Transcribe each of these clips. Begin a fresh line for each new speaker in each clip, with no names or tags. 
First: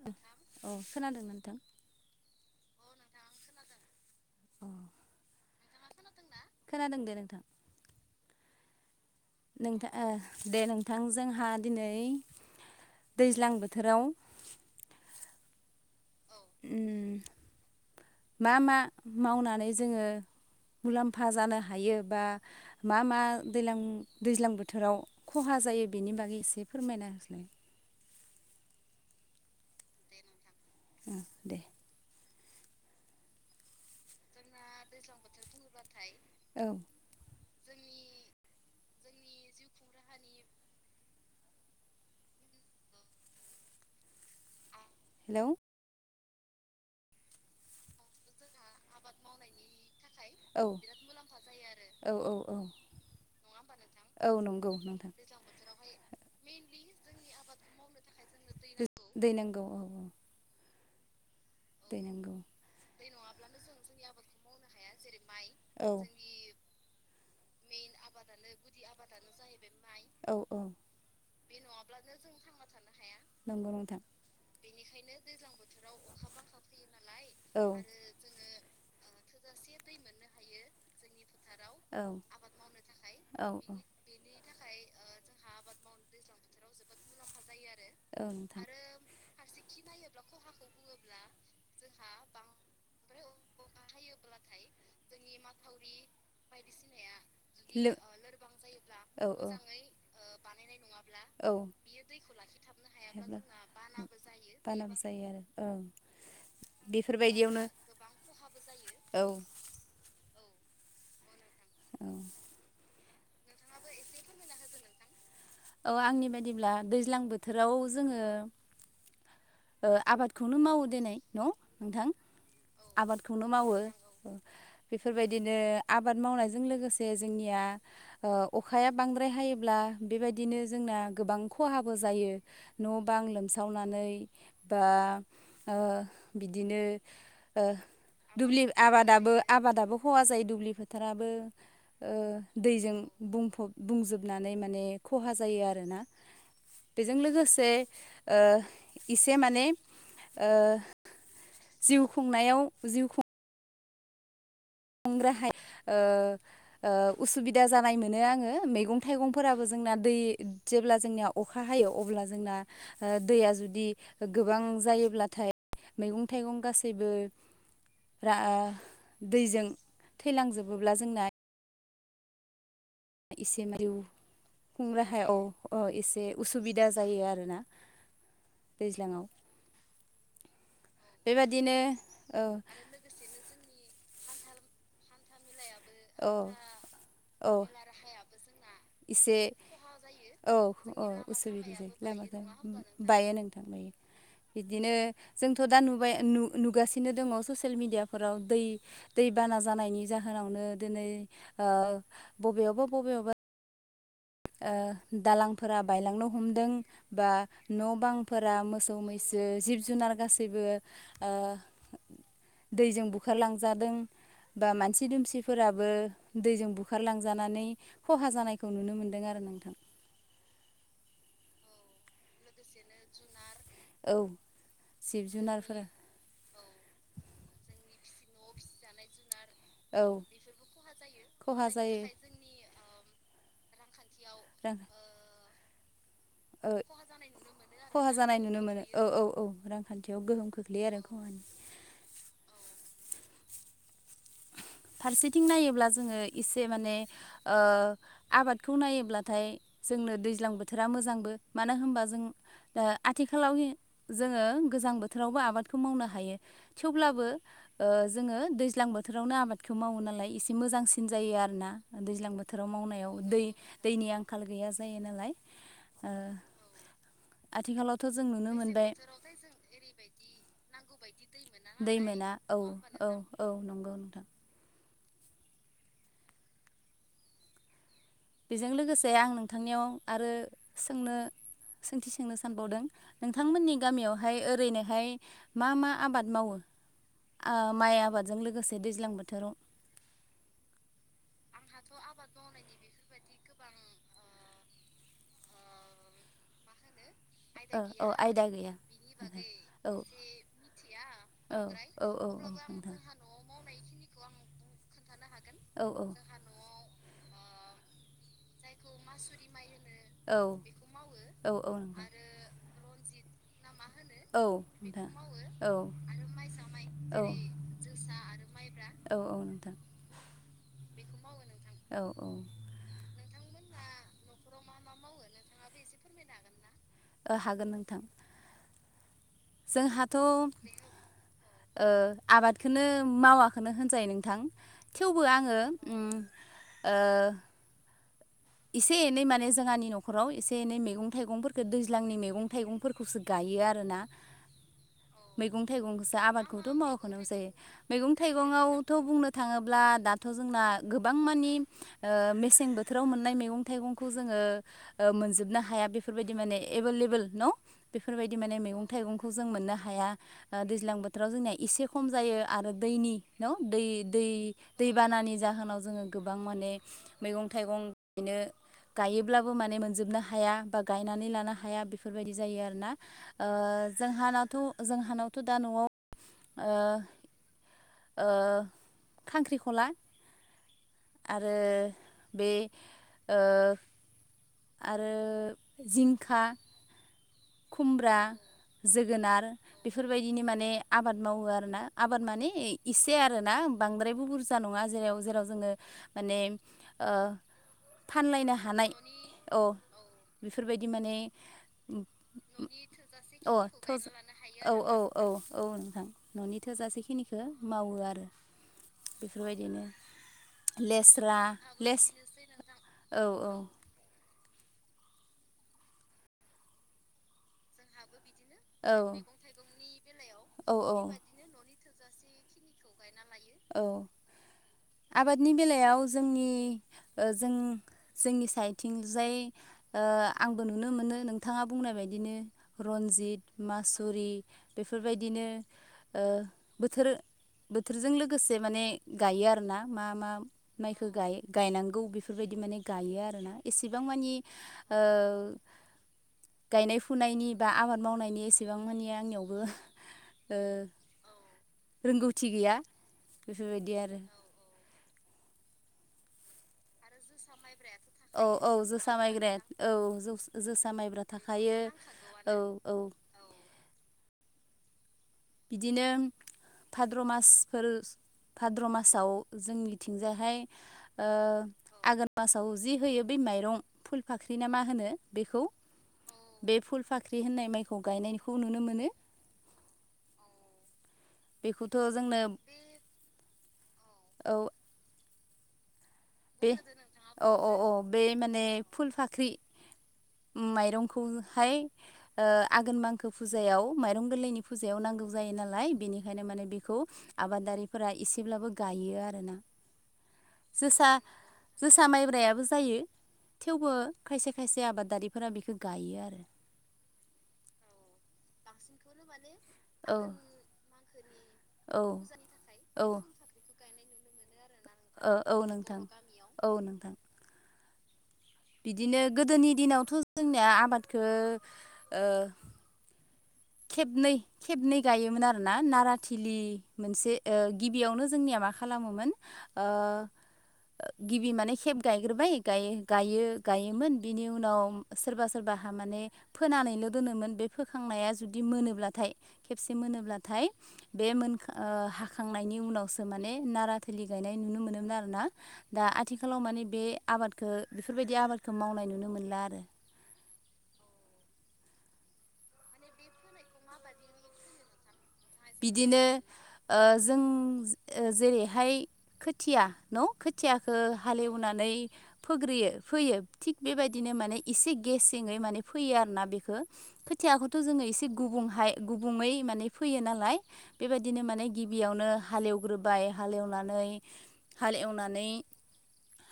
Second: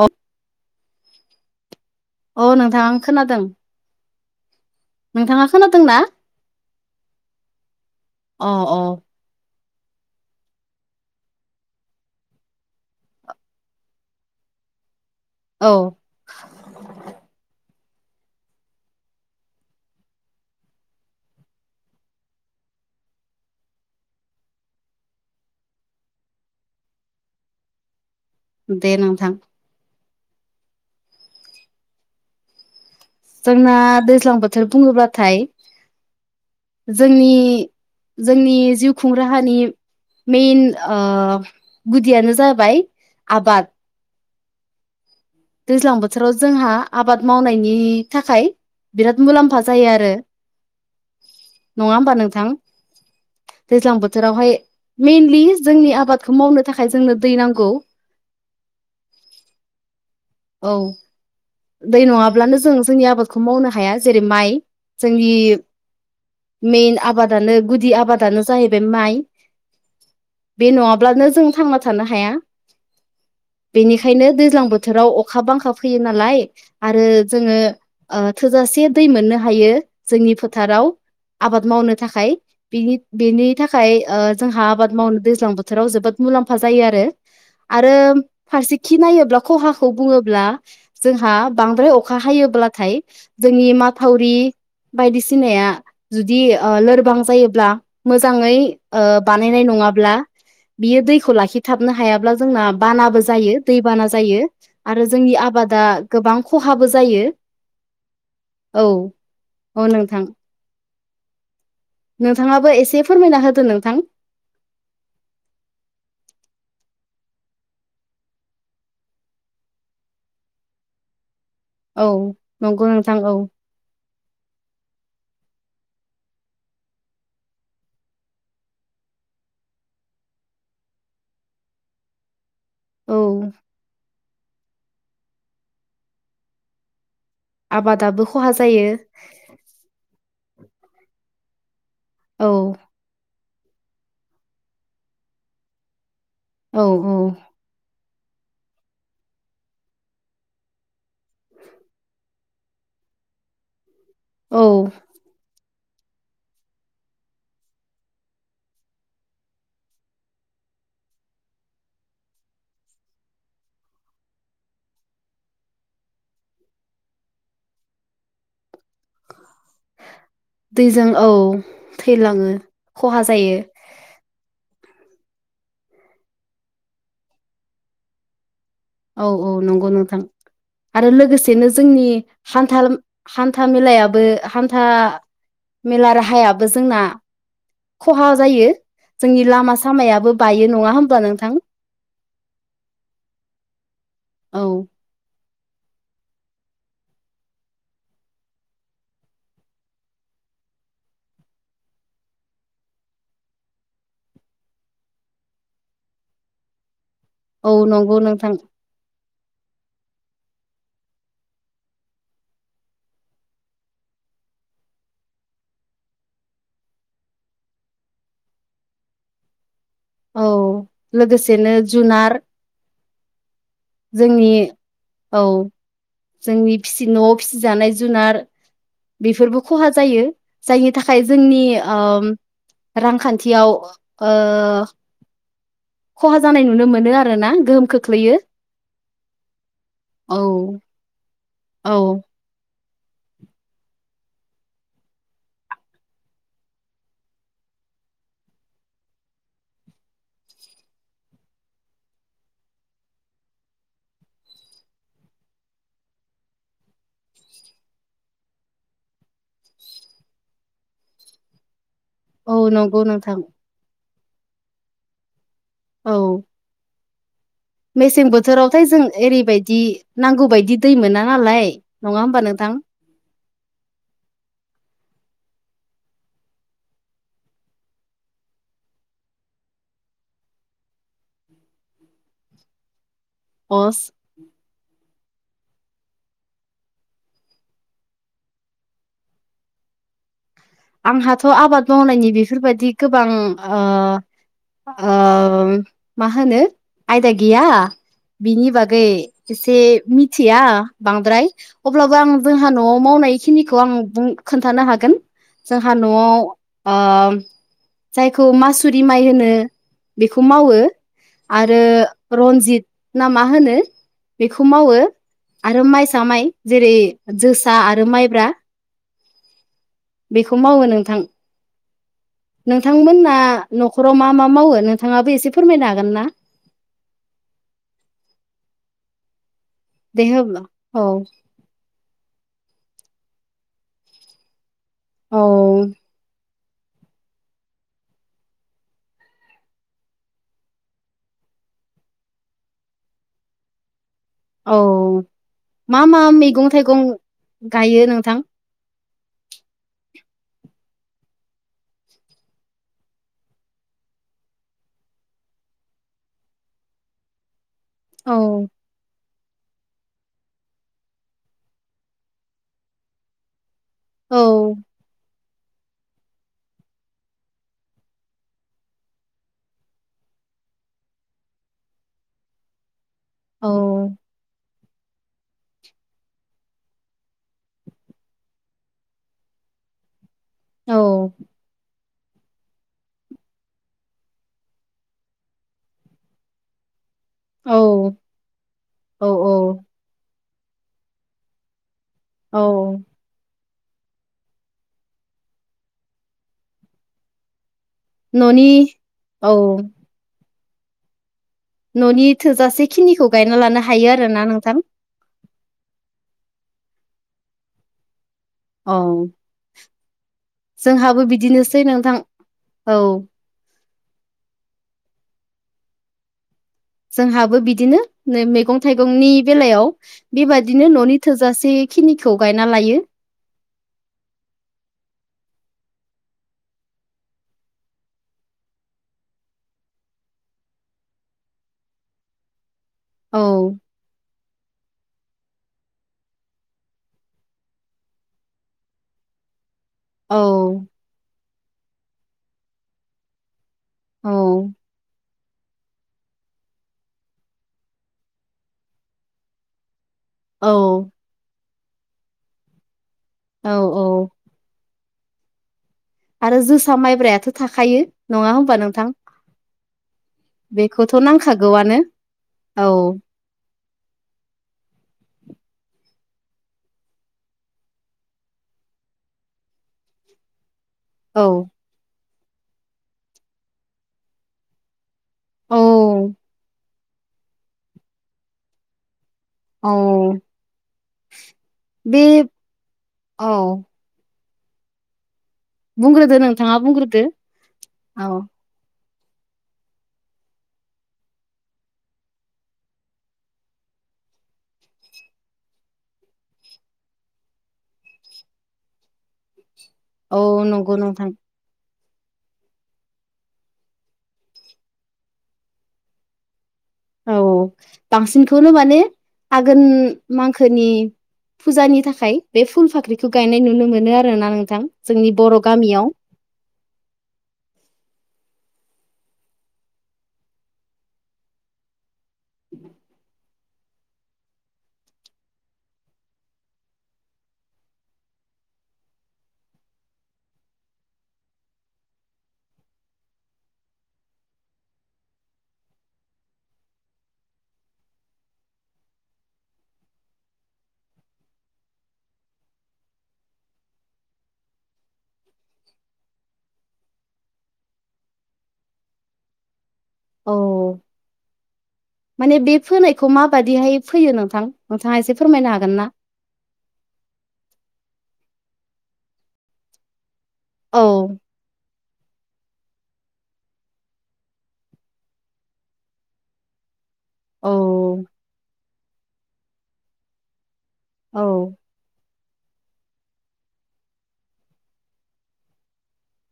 औ
औ खोनादों नोंथां
अ नोंथां आं खोनादों
अ
नोंथाङा खोनादों ना
खोनादों दे नोंथां
अ अ
नोंथां दे नोंथां जोंहा दिनै दैज्लां बोथोराव
औ
उम मा मा मावनानै जोङो मुलाम्फा जानो हायो बा मा मा दैलां दैज्लां बोथोराव खहा जायो बेनि बागै एसे फोरमायना होसाय
दे नोंथां
दे
जोंना दैज्लां बो
औ
जोंनि जोंनि जिउ खुं राहानि मेइन ओ गुदियानो जाबाय आबाद।
हेलौ।
दैज्लां बोथोराव जोंहा आबाद मावनायनि थाखाय। बिराद मुलाम्फा जायो आरो।
औ
नङा
औ
होमबा
औ
नोंथां
औ।
दैज्लां
औ
बोथोरावहाय
नंगौ नोंथां
मेइनलि जोंनि आबादखौ मावनो थाखाय जोंनो दै नांगौ।
दै नांगौ औ औ।
औ।
दै नांगौ
नङाब्लानो जों जोंनि आबादखौ मावनो हाया जेरै माइ
औ।
मिन आबादानो गुदि आबादानो जाहैबाय माइ
औ औ
बे नङाब्लानो जों थांना थानो हाया
नंगौ नोंथां
बेनिखायनो दैज्लां बोथोराव अखा बांखा फैयो नालाय आरो जोङो
औ आरो
ओ थोजासे दै मोननो हायो जोंनि फोथाराव। आबाद मावनो
औ
थाखाय। बेनि बेनि
औ
थाखाय ओ जोंहा आबाद मावनो दैज्लां बोथोराव जोबोद मुलाम्फा जायो आरो। आरो
औ नोंथां
फारसे खि नायोब्ला खहाखौ बुङोब्ला जोंहा बांद्राय अखा हायोब्लाथाय जोंनि माथावरि बायदिसिनाया जुदि ओ लोरबां जायोब्ला
लो
मोजाङै ओ
औ औ
बानायनाय नङाब्ला बियो दैखौ
औ
लाखिथाबनो हायाब्ला जोंना बानाबो जायो दै बाना
बानाबो
जायो
दैबाना
आरो
जायो
जोंनि
औ
आबादा गोबां खहाबो जायो
बेफोरबायदियावनो
औ औ नोंथां।
औ
नोंथाङाबो एसे फोरमायना होदो नोंथां।
औ आंनि बायदिब्ला दैज्लां बोथोराव जोङो ओ आबादखौनो मावो दिनै न'
औ
नोंथां
नंगौ नोंथां औ
आबादखौनो मावो बेफोरबायदिनो आबाद मावनायजों लोगोसे जोंनिया ओ अखाया बांद्राय हायोब्ला बेबायदिनो जोंना गोबां खहाबो जायो। न' बां
औ
लोमसावनानै बा ओ बिदिनो ओ
आबादाबो खहा
दुब्लि
जायो
आबादाबो आबादाबो खहा जायो दुब्लि फोथाराबो ओ
औ
दैजों बुंफब बुंजोबनानै माने खहा जायो आरोना
औ औ
बेजों लोगोसे ओ इसे माने ओ जिउ खुंनायाव जिउ खुं
औ।
[unintelligible] ओ ओ उसुबिदा जानाय मोनो आङो मैगं थाइगंफोराबो जोंना दै जेब्ला जोंनिया अखा हायो अब्ला जोंना ओ दैया जुदि गोबां जायोब्लाथाय मैगं थाइगं गासैबो रा ओ दैजों थैलांजोबोब्ला
दैजों
जोंना
औ थैलाङो। खहा जायो
इसे माइउ खुं राहाया औ अ एसे उसुबिदा जायो आरोना दैज्लाङाव
औ औ नंगौ नोंथां आरो लोगोसेनो
बेबादिनो
जोंनि
औ
हान्थाल हान्था मेलायाबो हान्था मेला
औ
राहायाबो जोंना
औ
खहा जायो
एसे
जोंनि लामा सामायाबो
औ
बायो नङा
औ
होमबा नोंथां।
उसुबिदा जायो बायो नोंथां बायो
औ
बिदिनो जोंथ' दा नुबाय नु- नुगासिनो दङ ससियेल मेडियाफोराव दै दै बाना जानायनि जाहोनावनो दोनै ओ बबेयावबा बबेयावबा दालांफोरा बायलांनो हमदों बा
औ
न'
नंगौ नोंथां
बांफोरा मो मैसो जिब जुनार गासैबो ओ दैजों बुखारलांजादों। बा मानसि दुमसिफोराबो दैजों बुखारलांजानानै खहा जानायखौ नुनो मोनदों दों आरो नोंथां।
औ लोगोसेनो जुनार।
जुनार
जोंनि औ जोंनि फिसि न'आव फिसिजानाय जुनार बेफोरबो खहा
औ
जायो जायनि थाखाय जोंनि
खहा जायो
रांखान्थियाव ओ खहा जानाय नुनो मोनो आरोना गोहोम खोख्लैयो।
औ औ औ रांखान्थियाव
औ
गोहोम खोख्लैयो आरो खहानि
औ
फारसेथिं नायोब्ला जोङो एसे माने ओ आबादखौ नायोब्लाथाय जोंनो दैज्लां बोथोरा मोजांबो मानो होनबा जों दा आथिखालाव जोङो गोजां बोथोरावबो आबादखौ मावनो हायो। थेवब्लाबो ओ जोङो दैज्लां बोथोरावनो आबाद खौ मावो नालाय एसे मोजांसिन जायो आरोना दैज्लां
औ
बोथोराव
नंगौ
मावनायाव
नोंथां
दै दैनि आं आखाल गैया जायो नालाय ओ
औ
आथिखालावथ' जों
मेसें
नुनो
बोथोरावथाय
मोनबायै
जों ओरैबायदि नांगौ
[unintelligible]
बायदि दै
नांगौ
मोना
बायदि
नालाय
दै
नङा
मोना
होमबा
औ
नोंथां
औ औ नंगौ नोंथां। बेजों लोगोसे आं नोंथांनियाव आरो सोंनो सोंथि सोंनो सानबावदों। नोंथांमोननि
अस
गामियावहाय ओरैनोहाय मा मा आबाद मावो। आ माइ आबादजों लोगोसे दैज्लां बोथोराव
आंहाथ' आबाद मावनायनि बेफोरबायाददि गोबां ओ ओम मा होनो आयदा गैया
ओ औ आयदा
बिनि
गैया
बागै
नोंथां
एसे
औ
मिथिया बांद्राय
औ
अब्लाबो
औ
आं
औ
जोंहा
नोंथां
न'आव
औ औ
मावनाय खिनिखौ आं बुं खोन्थानो हागोन‌। जोंहा न'आव ओम। जायखौ मासुरि माइ होनो बेखौ मावो
औ औ
आरो
नोंथां
रनजित। ना मा होनो
औ
बेखौ मावो
नोंथां औ
आरो माइसा माइ जेरै
औ
जोसा आरो माइ। ब्रा
औ औ नोंथां बेखौ मावो नोंथां औ औ
नोंथांमोनना न'खराव मा मा मावो नोंथाङाबो एसे फोरमायनो हागोन ना।
ओ हागोन नोंथां। जोंहाथ'
दे होबब्ला औ
ओ आबादखौनो मावाखनो होनजायो नोंथां। थेवबो
औ
आङो उम ओ एसे एनै माने जोंहनि न'खराव एसे एनै मैगं थाइगंफोरखौ दैज्लांनि मैगं थाइगंफोरखौसो गायो आरोना
औ
मैगं
मा
थाइगंखौसो
मा मैगं
आबादखौथ'
थाइगं
मावाखौनो होनजायो
गायो
मैगं
नोंथां
थाइगंआव थ' बुंनो थाङोब्ला दाथ' जोंना गोबां मानि मेसें बोथोराव मोन मैगं थाइगंखौ जोङो मोनजोबनो हाया बेफोरबायदि माने एभेलेबेल न' बेफोरबायदि
औ
माने मैगं थाइगं खौ जों मोननो हाया दैज्लां बोथोराव जोंनिया एसे खम जायो आरो दैनि न दै दै
औ
दैबानानि जाहोनाव जोङो गोबां माने मैगं थाइगं बिनो गायोब्लाबो माने मोनजोबनो हाया बा गायनानै लानो हाया बेफोरबायदि जायो आरोना ओ
औ
जोंहानावथ' जोंहानावथ' दा न'आव ओ ओ खांख्रिखला
औ
आरो बे ओ आरो जिंखा
औ
खुमब्रा
औ
जोगोनार
औ
बेफोरबायदिनि माने आबाद मावो आरोना। आबाद मानि
औ
इसे आरोना। बांद्रायबो बुरजा नङा जेराव जेराव जोङो माने ओ फानलायनो
न'नि
हानाय औ बेफोरबायदि माने
न'नि थोजासे खिनिखौ
अ
गायना लानो
थज
हायो आरो ना नोंथां।
औ औ औ नोंथां न'नि थोजासेखिनिखौ मावो आरो
औ
बेफोरबायदि बिदिनो
जोंहाबो
लेस्रा
बिदिनोसै नोंथां
औ औ
जोंहाबो बिदिनो नै मैगं
मैगं
थाइगंनि
थाइगंनि
बेलायाव
औ
बेबादिनो
औ
न'नि थोजासे खिनिखौ गायना लायो।
लायो औ आबादनि बेलायाव जोंनि जों जोंनि साइडथिंजाय आंबो नुनो मोनो नोंथाङा बुंनाय बायदिनो रन्जित
औ
मास जुरि बेफोरबायदिनो बोथोर बोथोरजों लोगोसे माने गायो आरो आरोना मा मा
औ
माइखौ गायनांगौ बेफोरबायदि माने गायो आरो ना एसेबां
औ
मानि ओ गायनाय फुनायनि बा आबाद मावनायनि एसेबां मानि आंनियावबो ओ
औ
रोंगौथि गैया
औ
बेफोरबायदि आरो
औ आरो जोसा माइब्रा
औ औ जोसा माइग्रेड औ जसा जोसा
बेखौथ'
माइब्रा थाखायो
नांखागौआनो
औ औ बिदिनो भाद्र मासफोर भाद्र मासाव जोंनिथिंजायाहाय ओ
औ
आघोन मासाव जि होयो बै माइरं फुल फाख्रि ना मा होनो? बेखौ
औ
बे फुल फाख्रि होननाय माइखौ गायनायखौ नुनो मोनो।
औ
बेखौथ'
बे
जोंनो
औ
औ
बुंंग्रोदो
बे अ अ अ बे माने फुल फाख्रि माइरंखौहाय आघोन मांखो फुजायाव माइरं गोरलैनि फुजायाव नांगौ जायो नालाय बेनिखायनो माने बेखौ आबादारिफोरा एसेब्लाबो गायो आरोना।
औ नंगौ
जोसा
नोंथां
जोसा माइब्रायाबो जायो थेवबो खायसे खायसे आबाद दारिफोरा बिखौ गायो आरो।
औ औ बांसिनखौनो माने आघोन
औ
मांखोनि फुजानि
औ
थाखाय बे फुल
औ
फाख्रिखौ गायनाय नुनो मोनो आरोना नोंथां जोंनि
ओ
बर'
औ नोंथां
गामियाव।
औ नोंथां बिदिनो गोदोनि दिनावथ' जोंनिया आबादखौ ओ खेबनै खेबनै गायोमोन आर ना नाराथिलि मोनसे गिबियावनो जोंनिया मा खालामोमोन ओ गिबि माने खेब गायग्रोबाय गायोमोन बिनि उनाव सोरबा सोरबाहा माने फोनानैल' दोनोमोन बे फोखांनाया जुदि मोनोब्लाथाय खेबसे मोनोब्लाथाय बे मोन हाखांनायनि उनावसो माने नाराथोलि गायनाय नुनो मोनोमोन आरोना। दा आथिखालाव माने बे आबादखौ बेफोरबायदि आबादखौ मावनाय नुनो मोनला आरो।
औ माने बे फोनायखौ माबादिहाय फैयो नोंथां नोंथाङा एसे फोरमायनो हागोन ना
बिदिनो ओ जों ओ जेरैहाय खोथिया न' खोथियाखौ
औ
हालेवनानै फोग्रोयो फोयो थिग बेबायदिनो माने एसे गेसेङै माने फैयो आरो ना बेखौ।
औ
खोथियाखौथ' जोङो एसे गुबुंहाय गुबुङै माने फैयो नालाय
औ
बेबायदिनो माने गिबियावनो हालेवग्रोबाय हालेवनानै हाल एवनानै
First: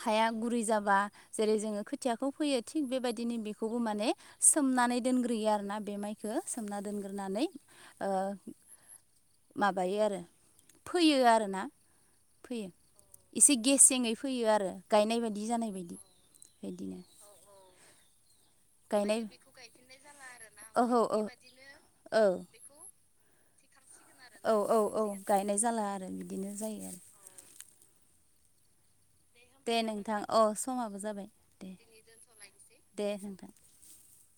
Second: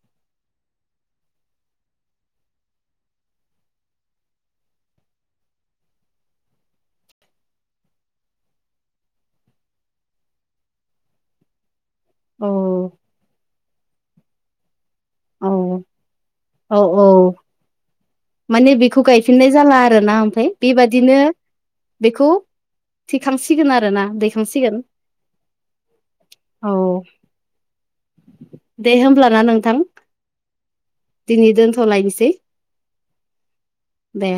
हाया गुरै जाबा जेरै- जोङो खोथियाखौ फोयो थिग बेबायदिनो बेखौबो माने सोमनानै दोनग्रोयो आरोना बे माइखो सोमना दोनग्रोनानै ओ माबायो आरो फैयो आरोना
औ
फोयो एसे गेसेङै फोयो आरो गायनाय बायदि
औ
जानाय बायदि
औ
बेदिनो
औ माने बेखौ गायफिननाय जाला आरो ना ओमफ्राय
ओहो
बेबादिनो
औ औ
बेखौ थिखांसिगोन आरो ना
औ औ औ गायनाय जाला आरो बिदिनो
औ
जायो आरो।
दे होमब्लाना नों
दे नोंथां औ समाबो जाबाय दे
दोनथ'लायनोसै
दे नोंथां।
दे